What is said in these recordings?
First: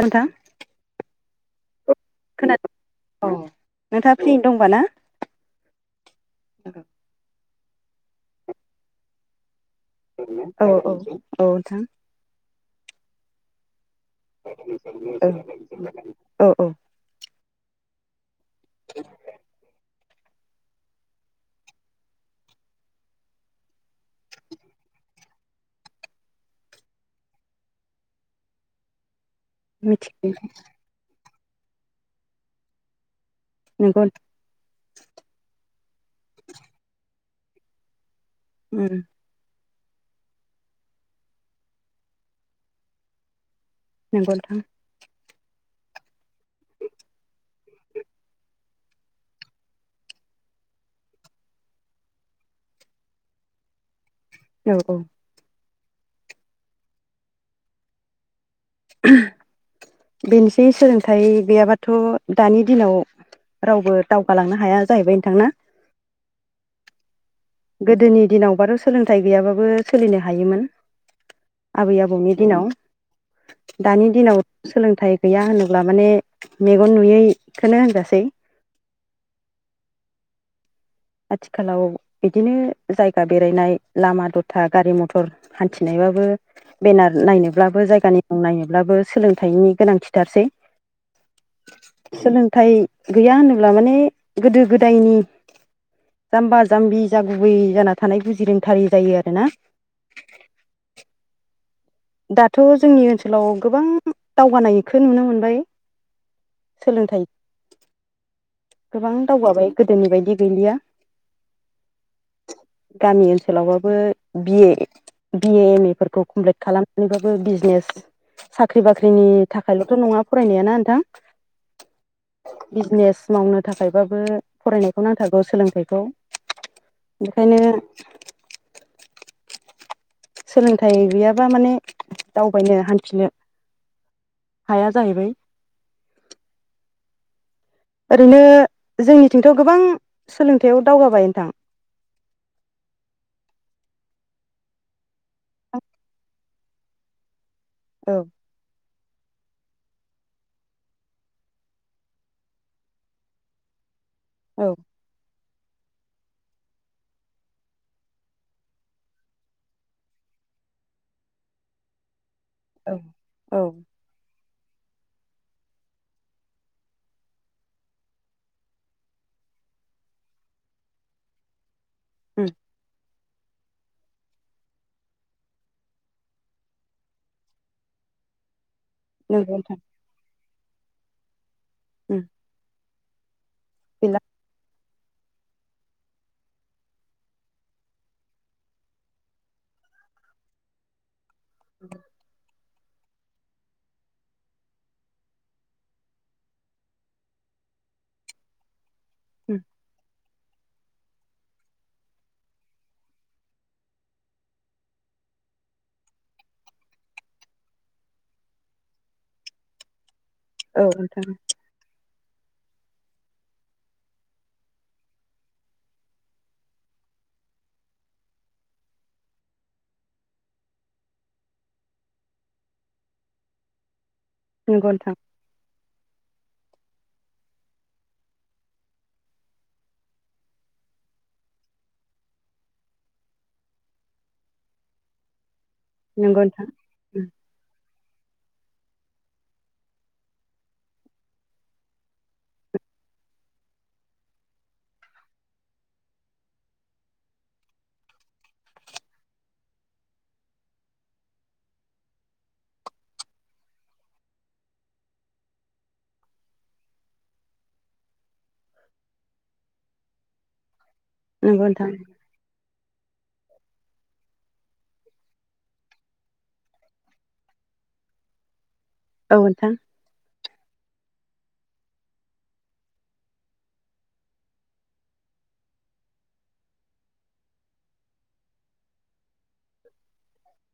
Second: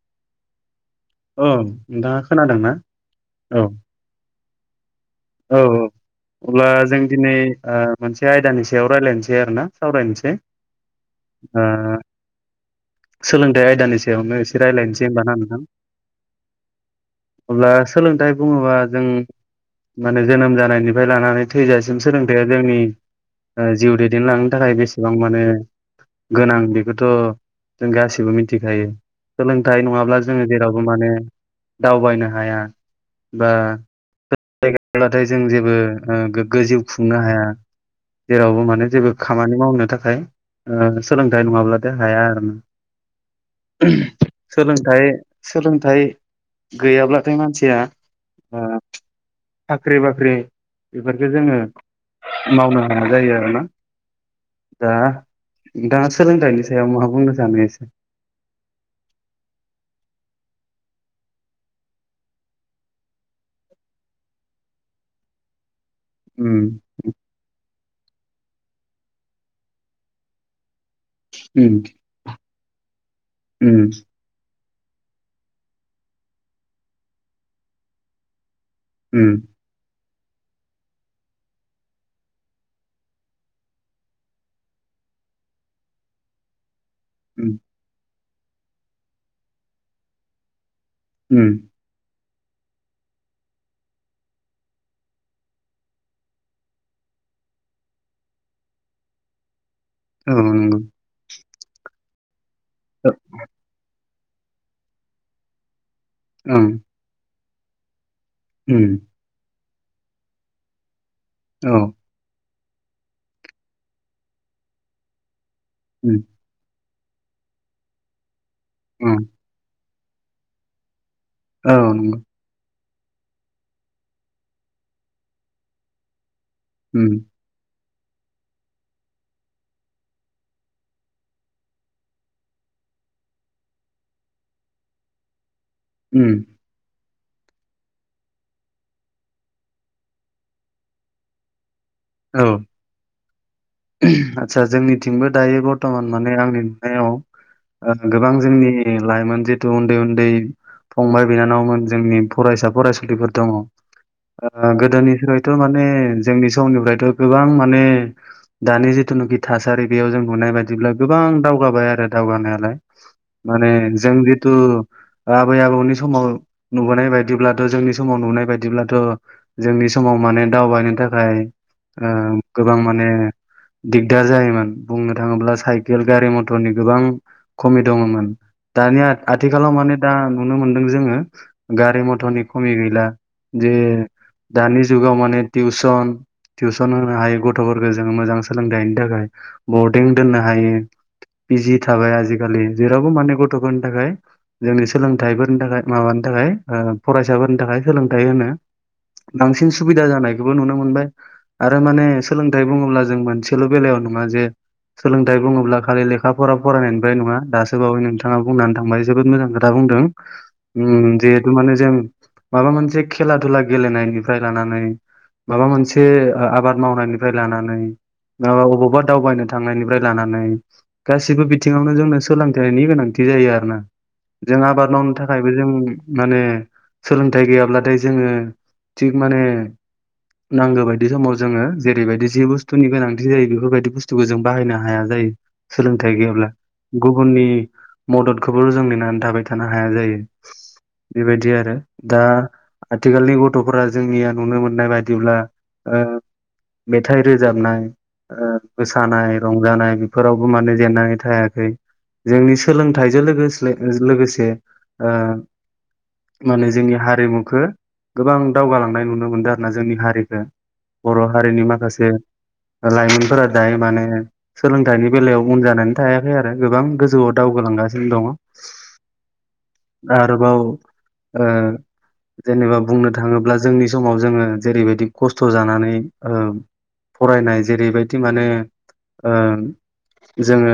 हेल' नोंथां औ नोंथाङा खोनादों खोनादोंना औ नोंथाङा फ्रियैनो दंबा ना औ औ अब्ला जों दिनै ओ मोनसे आयदानि सायाव रायज्लायनोसै आरो ना सावरायनोसै औ औ ओ नोंथां सोलों थाइ आयदानि सायावनो एसे रायलायनोसै होनबा ना नोंथां अब्ला औ औ सोलोंथाइ बुङोबा जों माने जोनोम जानायनिफ्राय लानानै थैजासिम सोलोंथाइया जोंनि ओ जिउ दैदेनलांनो थाखाय बेसेबां माने गोनां बेखौथ' जों गासिबो मिथिखायो सोलोंथाइ नङाब्ला मिथि जोङो जेरावबो माने दावबायनो हाया बा नंगौ [inaudible] ब्लाथाय जों जेबो ओ गोग्गो जिउ खुंनो हाया। जेरावबो उम माने जेबो खामानि मावनो थाखाय सोलोंथाइ नङाब्लाथाय हाया आरो ना नंगौ [inaudible] नोंथां सोलोंथाइ सोलोंथाइ गैयाब्लाथाय मानसिया ओ साख्रि बाख्रि बेफोरखो जोङो मावनो हाया जायो आरोना औ दा औ नोंथाङा सोलोंथाइनि सायाव मा बुंनो सानो एसे [inaudible] बेनोसै सोलोंथाइ गैयाबाथ' दानि दिनाव रावबो दावगालांनो हाया जाहैबाय नोंथां ना उ गोदोनि दिनावबाथ' सोलोंथाइ गैयाबाबो सोलिनो हायोमोन। उम आबै आबौनि दिनाव उम दानि दिनाव सोलोंथाइ गैया होनोब्ला माने मेगन नुयैखोनो होनजासै उ आथिखालाव बिदिनो जायगा बेरायनाय लामा दथा गारि मथर हान्थिनायाव बार उम नायनोबो जायगानि नायनोबो सोलोंथाइनि गोनांथिथारसै उ सोलोंथाइ गैया होनोब्ला माने गोदो गोदायनि जाम्बा जाम्बि जा गुबै जाना थानाय बुजि रोंथारि जायो आरोना औ दाथ' जोंनि ओनसोलाव गोबां दावगानायखौ नुनो मोनबाय ओं सोलोंथाइ उम गोबां दावगाबाय गोदोनि बायदि गैलिया औ गामि ओनसोलावबाबो बि बिए एम एफोरखौ कमप्लिट खालाम मानबाबो बिजनेस साख्रि उम बाख्रिनि थाखायल'थ' नङा फरायनाया नोंथां औ नंगौ बिजनेस मावनो थाखायबाबो फरायनायखौ नांथारगौ सोलोंथाइखौ उम बेखायनो सोलोंथाइ गैयाबा माने दावबायनो हान्थिनो हाया जाहैबाय उ ओरैनो जोंनिथिंथ' गोबां सोलोंथाययाव दावगाबाय नोंथां औ आतसा जोंनिथिंबो दायो बरथमान माने आंनि नुनायाव औ गोबां जोंनि लाइमोन जिथु उन्दै उन्दै फंबाय बिनानावमोन जोंनि फरायसा फरायसुलिफोर दङ औ गोदोनिफ्रायथ' माने जोंनि समनिफ्राय गोबां माने दानि जिथुनाखि थासारि बेयाव जों नुनाय बायदिब्ला गोबां दावगाबाय आरो दावगानायालाय औ औ माने जों थु आबै आबौनि समाव नुबोनाय बायदिब्लाथ' जोंनि समाव नुबोनाय बायदिब्लाथ' जोंनि समाव माने दावबायनो थाखाय उम गोबां माने दिग्दार जायोमोन बुंनो थाङोब्ला साइकेल गारि मथरनि गोबां खमि दङमोन दानिया नंगौ आथिखालाव नोंथां माने दा नुनो मोनदों जोङो गारि उम मथरनि खमि गैला जे गैला दानि जुगाव माने टिउसन टिउसन होनो हायो गथ'फोरखौ जोङो मोजां सोलोंथाइनि थाखाय बरडिं दोननो हायो बिजि थाबाय आजिखालि जेरावबो माने गथ'फोरनि थाखाय जोंनि सोलोंथाइफोरनि थाखाय माबानि थाखाय फरायसाफोरनि थाखाय सोलोंथाइ होनो उम बांसिन सुबिदा जानायखौबो नुनो मोनबाय आरो माने सोलोंथाइ बुङोब्ला जों मोनसेल' बेलायाव नङा जे सोलोंथाइ बुङोब्ला खालि लेखाफोरा फरायनायनिफ्राय नङा दासो बावै नोंथाङा बुंनानै थांबाय जोबोद मोजां खोथा बुंदों औ उ नोंथां जिहेथु माने जों माबा मोनसे खेला दुला गेलेनायनिफ्राय लानानै माबा मोनसे एसे आबाद मावनायनिफ्राय लानानै मा अबावबा दावबायनो थांनायनिफ्राय लानानै गासिबो बिथिङावनो जोंनो सोलोंथाइनायनि गोनांथि जायो आरोना जों नंगौ आबाद नोंथां मावनो थाखायबो जों माने सोलोंथाइ गैयाब्लाथाय जोङो थिग माने नांगौ बायदि समाव जोङो जेरैबायदि जि बुस्थुनि गोनांथि जायो बेफोरबायदि बुस्थुखौ जों बाहायनो हाया जायो सोलोंथाइ नंगौ गैयाब्ला नोंथां उम गुबुननि मदद बे खौबो जों नेनानै थाबाय थानो हाया जायो बेबायदि आरो दा आथिखालनि गथ'फोरा जोंनिया नुनो मोननाय बायदिब्ला मेथाइ रोजाबनाय मोसानाय रंजानाय बेफोरावबो माने जेननानै थायाखै जोंनि सोलोंथाइजों लोगोसे लोगोसे माने जोंनि हारिमुखौ गोबां दावगालांनाय नुनो मोनदों आरोना जोंनि हारि बर' हारिनि नंगौ नोंथां माखासे लाइमोनफोरा दायो माने सोलोंथाइनि बेलायाव उन जानानै थायाखै आरो गोबां गोजौआव दावगालांगासिनो दङ औ नोंथां आरोबाव जेनेबा बुंनो थाङोब्ला जोंनि समाव जोङो जेरैबायदि खस्थ' जानानै फरायनाय जेरैबायदि माने जोङो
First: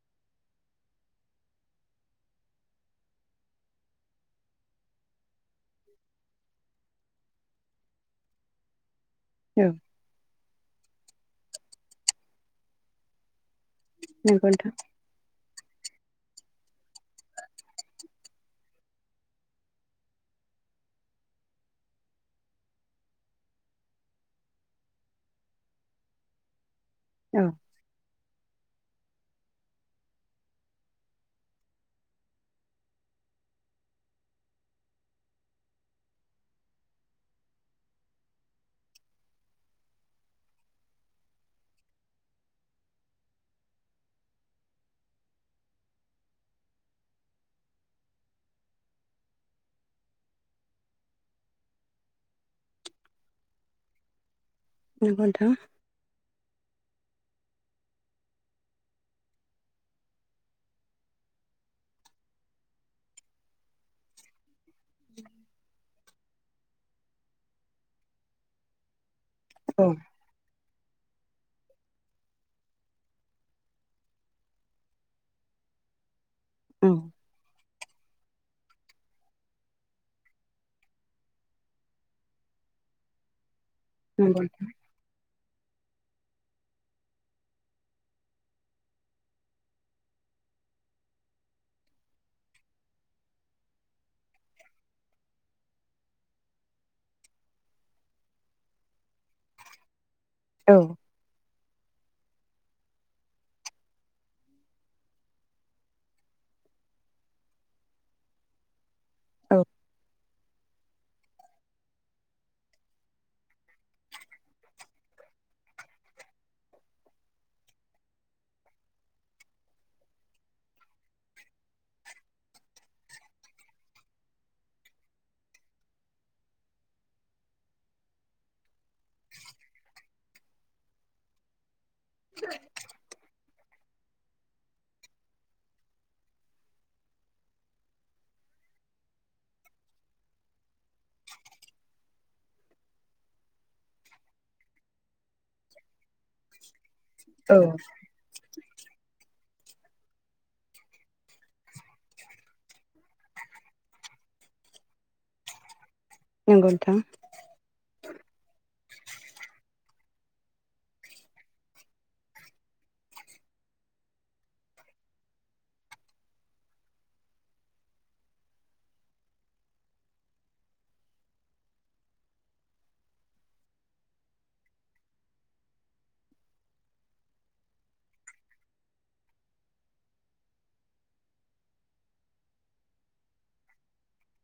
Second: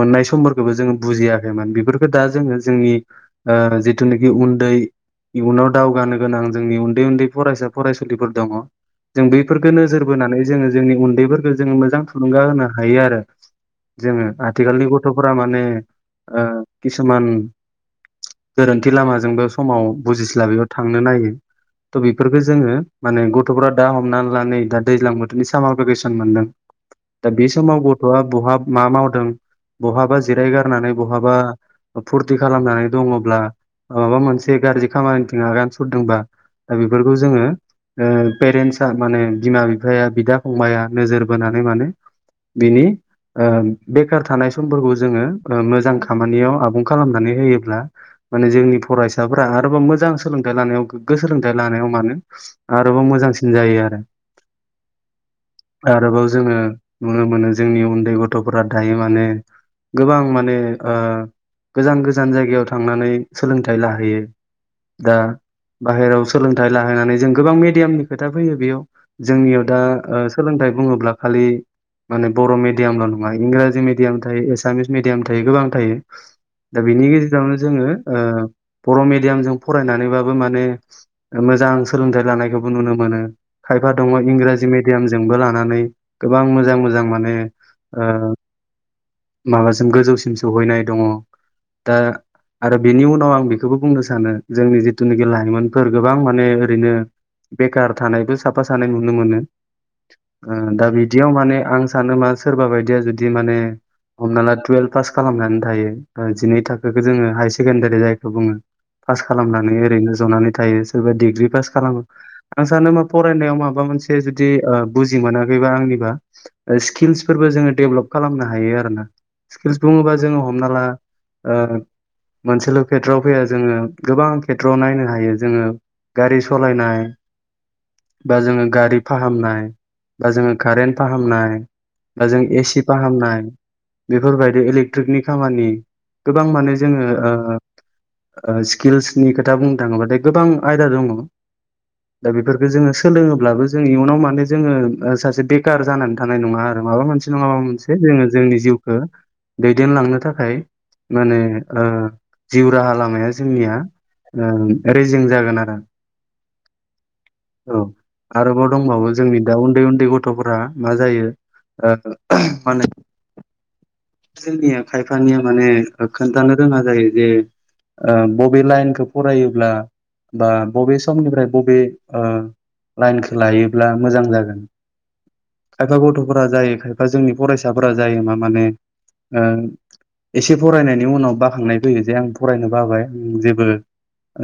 मोननाय समफोरखौबो जोङो बुजियाखैमोन बेफोरखौ दा जोङो जोंनि जिथुनाखि उन्दै इयुनाव दावगानो गोनां जोंनि उन्दै उन्दै फरायसा फरायसुलिफोर दङ जों औ बैफोरखौ नोजोर बोनानै जोङो जोंनि उन्दैफोरखौ जोङो मोजां थुलुंगा होनो हायो आरो जोङो नंगौ नोंथां आथिखालनि गथ'फोरा माने किसुमान गोरोन्थि लामाजोंबो समाव बुजिस्लाबैयाव बेयाव थांनो नायो त' बेफोरखौ जोङो माने गथ'फ्रा दा हमनानै लानानै दा दैज्लां बोथोरनि सामार भेकेसन मोनदों दा बे औ समाव गथ' बा बहा मा मावदों बहाबा जिराय गारनानै बहाबा फुरथि खालामनानै दङब्ला माबा मोनसे गाज्रि खामानिनिथिं आगान सुरदोंबा दा बेफोरखौ जोङो पेरेन्टसा माने बिमा बिफाया बिदा फंबाया नोजोर बोनानै माने बिनि बेखार थानाय समफोरखौ जोङो मोजां खामानियाव आबुं खालामनानै होयोब्ला माने जोंनि फरायसाफोरा आरोबाव मोजां सोलोंथाइ लानायाव गोग्गो सोलोंथाइ लानायाव मानो आरोबाव मोजां जायो आरो नंगौ नोंथां आरोबाव जोङो नुनो मोनो जोंनि उन्दै गथ'फोरा दायो माने गोबां माने गोजान गोजान जायगायाव थांनानै सोलोंथाइ लाहैयो दा बाहेरायाव सोलोंथाइ लाहैानै जों गोबां मिडियामनि खोथा फैयो बेयाव जोंनियाव दा औ सोलोंथाइ बुङोब्ला खालि माने बर' मिडियामल' नङा इंराजि मिडियाम थायो एसामिस मिेडियाम थायो गोबां थायो दा औ बेनि गेजेरावनो जोङो बर' मिडियाम जों फरायनानैबाबो माने मोजां सोलोंथाइ लानायखौबो नुनो मोन मोनो खायफा दङ नंगौ इंराजि मिडियामजोंबो लानानै गोबां मोजां मोजां माने माबासिम गोजौसिम सौहैनाय दङ दा आरो बिनि उनाव आं बेखौबो बुंनो सानो जोंनि जिथुनाखि लाइमोनफोर गोबां माने ओरैनो बेखार थानायबो साफा सानाय नुनो मोनो औ दा बिदियाव माने आं सान मा सोरबा बायदिया जुदि माने हमना ला टुयेल्भ पास खालामनानै थायो जिनै थाखोखौ जोङो हायार सेकेण्डारि जायखौ बुङो पास खालामनानै ओरैनो जनानै थायो सोरबा डिग्रि पास खालामो आं सानोबा फरायनायाव माबा मोनसे जुदि बुजि मोनाखैबा आंनिबा स्किल्सफोरबो जोेभप खालामनो हायो आरोना स्किल् बुङोबा जोङो हमना ला मोनसेल' खेथ्रआव फैया जोङो गोबां खेथ्रआव नायनो हायो जोङो गारि सालायनाय बा जोङो गारि फाहामनाय बा जोङो कारेन्ट फाहामनाय दा जों एसि फाहामनाय बेफोरबायदि इलेक्ट्रिकनि खामानि गोबां माने जोङो स्किल्सनि खोथा बुंनो थाङोबाथाय गोबां दा बेफोरखौ जोङो सोलोङोब्लाबो जोङो इयुनाव माने सासे बेखार जानानै थानाय नङा आरो माबा मोनसे नङा औ माबा मोनसे जोङो जोंनि जिउखौ दैदेनलांनो थाखाय माने जिउ राहा लामाया जोंनिया रेजिं जागोन आरो नंगौ नोंथां औ आरोबाव दंबावो जोंनि दा उन्दै उन्दै गथ'फोरा मा जायो माने जोंनिया खायफानिया माने खोन्थानो रोङा जायो जे बबे लाइनखौ फरायोब्ला बा बबे समनिफ्राय बबे ओ लाइनखौ लायोब्ला मोजां जागोन खायफा गथ'फोरा जायो खायफा जोंनि फरायसाफोरा जायो मा माने ओ एसे फरायनायनि उनाव बाखांनाय फैयो जे आं फरायनो बाबाय आं जेबो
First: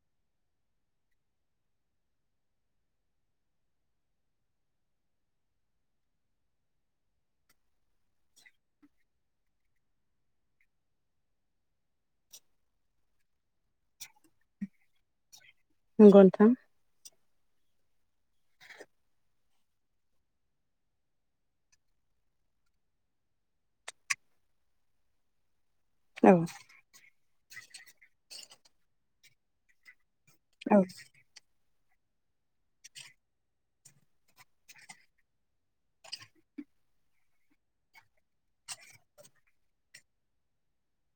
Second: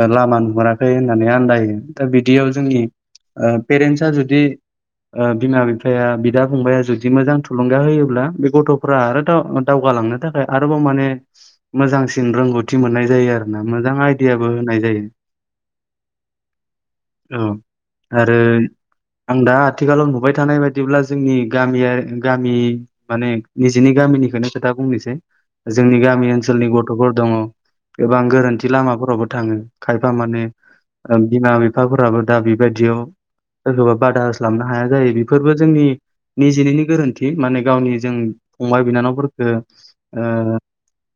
ओ लामा नुहुराखै होननानै आन्दायो दा बिदियाव जोंनि पेरेन्टस आ जुदि ओ बिमा बिफाया बिदा फंबाया जुदि मोजां थुलुंगा होयोब्ला बे गथ'फोरा आरो दावग गालांनो थाखाय आरोबाव माने मोजांसिन रोंगौथि मोननाय जायो आरो ना मोजां आइदियाबो होनाय जायो नंगौ नोंथां औ आरो आं दा आथिखालाव नुबाय थानाय बायदिब्ला जोंनि गामियारि गामि माने निजेनि गामि गामिनिखौनो खोथा बुंनोसै जोंनि गामि औ ओनसोलनि गथ'फोर दङ गोबां गोरोन्थि लामाफोरावबो थाङो खाय फा माने औ बिमा बिफाफोराबो दा बेबायदियाव सोरखौबा बादास्लाबनो हाया जायो बेफोरबो जोंनि निजिनिनो गोरोन्थि माने गावनि जों फंबाय बिनानावफोरखौ ओ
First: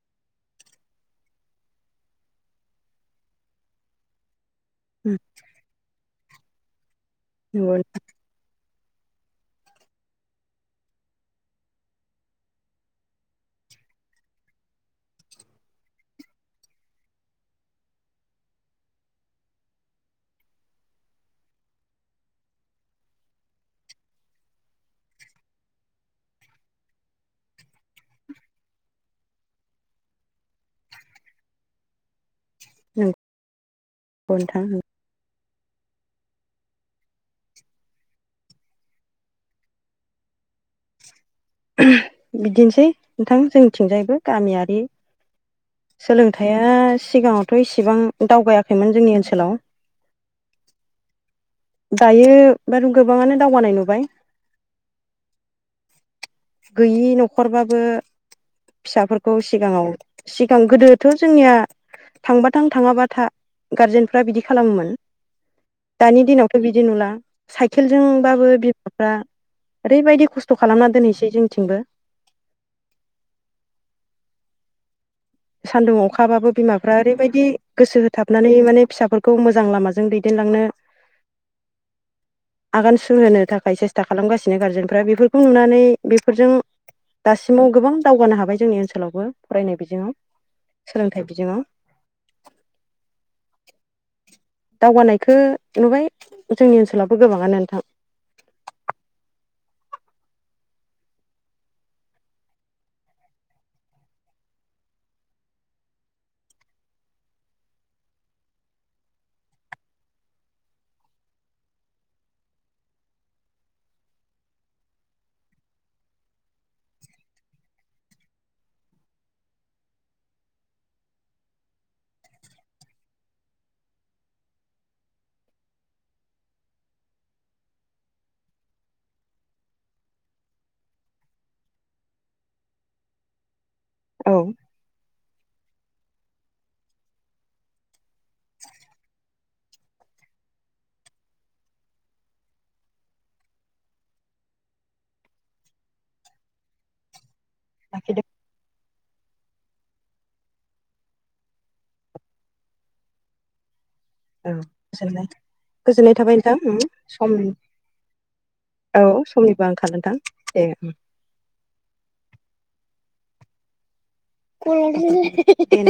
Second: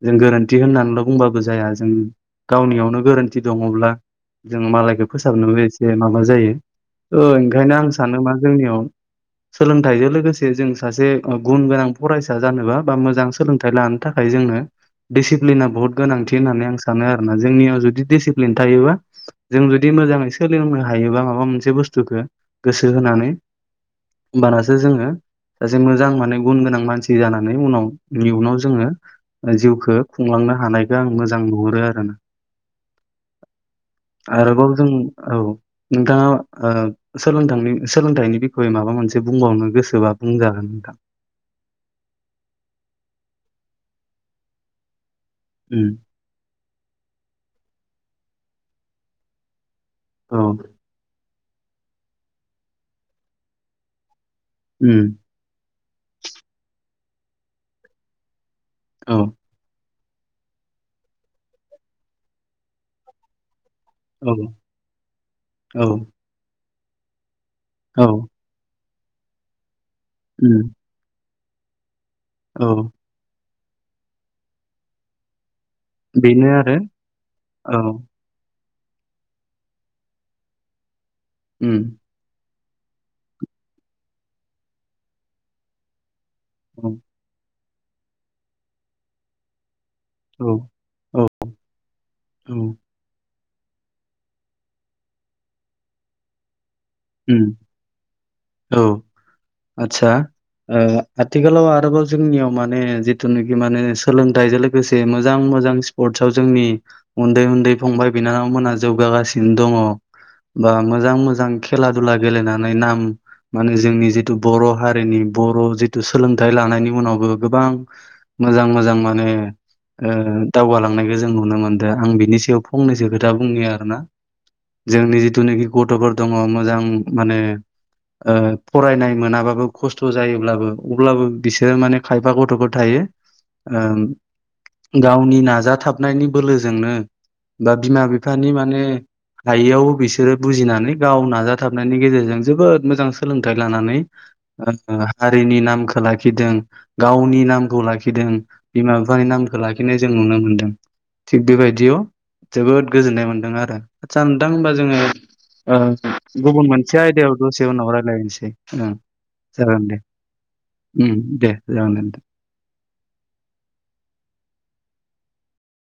जों गोरोन्थि होननानैल' बुंबाबो जाया जों गावनियावनो गोरोन्थि दङब्ला जों मालायखौ फोसाबनोबो एसे माबा जायो ओ ओंखायनो नंगौ आं सानो मा जोंनियाव [unintelligible] सोलोंथाइजों लोगोसे जों सासे गुन गोनां फरायसा जानोबा बा मोजां सोलोंथाइ लानो थाखाय जोंनो दिडिसिप्लिना बुहुत गोनांथि होननानै आं सानो आरोना जोंनियाव जुदि डिसिप्लिन थायोबा जों जुदि मोजाङै सोलोंनो हायोबा माबा मोनसे बुस्थुखौ गोसो होनानै होमबानासो जोङो सासे मोजां माने गुन गोनां मानसि जानानै उनाव इ उुनाव जोङो जिउखौ खुंलानो नो हानायखौ आं मोजां नुहुरो आरो ना औ [unintelligible] आरोबाव जों औ नोंथाङा ओ सोलोंथांनि सोलोंथाइनि बिखयै माबा मोनसे बुंबावनो गोसोबा बुंजागोन नोंथां बिदिनोसै नोंथां जोंनिथिंजायबो गामियारि उम सोलोंथायाइया सिगाङावथ' इसिबां दावगायाखैमोन जोंनि ओनसोलाव औ दायो बार गोबाङानो दावगानाय नुबाय उम गैयि न'खरबाबो औ फिसाफोरखौ सिगाङाव सिगां गोदोथ' जोंनिया थांबा थां थाङाबा था गारजेनफ्रा औ बिदि खालामोमोन औ दानि दिनावथ' बिदि नुला औ साइकेलजोंबाबो बिमाफ्रा ओरैबायदि खस्थ' उम खालामना दोनहैनोसै जोंनिथिंबो औ सान्दुं बेनो अखाबाबो आरो बिमाफ्रा ओरैबायदि औ गोसो होथाबनानै माने फिसाफोरखौ मोजां लामाजों दैदेनलांनो उम आगान सुरहोनो थाखाय सेस्था खालामगासिनो गार्जेनफ्रा बेफोरखौ नुनानै बे फोरजों औ दासिमाव गोबां दावगानो हाबाय जोंनि ओनसोलावबो फरायनाय बिजोङाव औ औ सोलोंथाइ औ बिजोङाव दावगानायखौ नुबाय जोंनि ओनसोलावबो उम गोबाङानो नोंथां आतसा ओ आथिखालाव आरोबाव जोंनियाव माने जिथुनाखि माने सोलोंथाइजों लोगोसे मोजां मोजां स्पर्टस आव जोंनि उन्दै उन्दै फंबाय बिनानावमोनहा जौगागासिनो दङ बा मोजां मोजां खेला दुला गेलेनानै नाम माने जोंनि जिथु बर' हारिनि बर' जिथु सोलोंथाइ लानायनि उनावबो गोबां मोजां मोजां माने दावगालांनायखौ जों नुनो मोनदों आं बिनि सायाव फंनैसो खोथा बुंनो आरोना जोंनि जिथुनाखि गथ'फोर दङ मोजां माने फरायनाय मोनाबाबो खस्थ' जायोब्लाबो अब्लाबो बिसोरो माने खायफा गथ'फोर थायो औ गावनि नाजाथाबनायनि बोलोजोंनो बा बिमा बिफानि माने हायियाव बिसोरो बुजिनानै गाव नाजाथाबनायनि गेजेरजों जोबोद मोजां सोलोंथाइ लानानै हारिनि नामखौ लाखिदों गावनि नामखौ लाखिदो लाखिदों बिमा बिफानि नामखौ लाखिनाय जों नुनो मोन्दों थिग बेबायदियाव जोबोद गोजोननाय मोनदों आरो आदसा नोंथां औ हबा जोङो गोजोननाय ओ गोजोननाय थाबाय गुबुन नोंथां मोनसे सम आयदायाव दसे उनाव रायलायनोसै ओं औ समनिबो जागोन आंखाल दे नोंथां दे ओ दे जागोन [inaudible]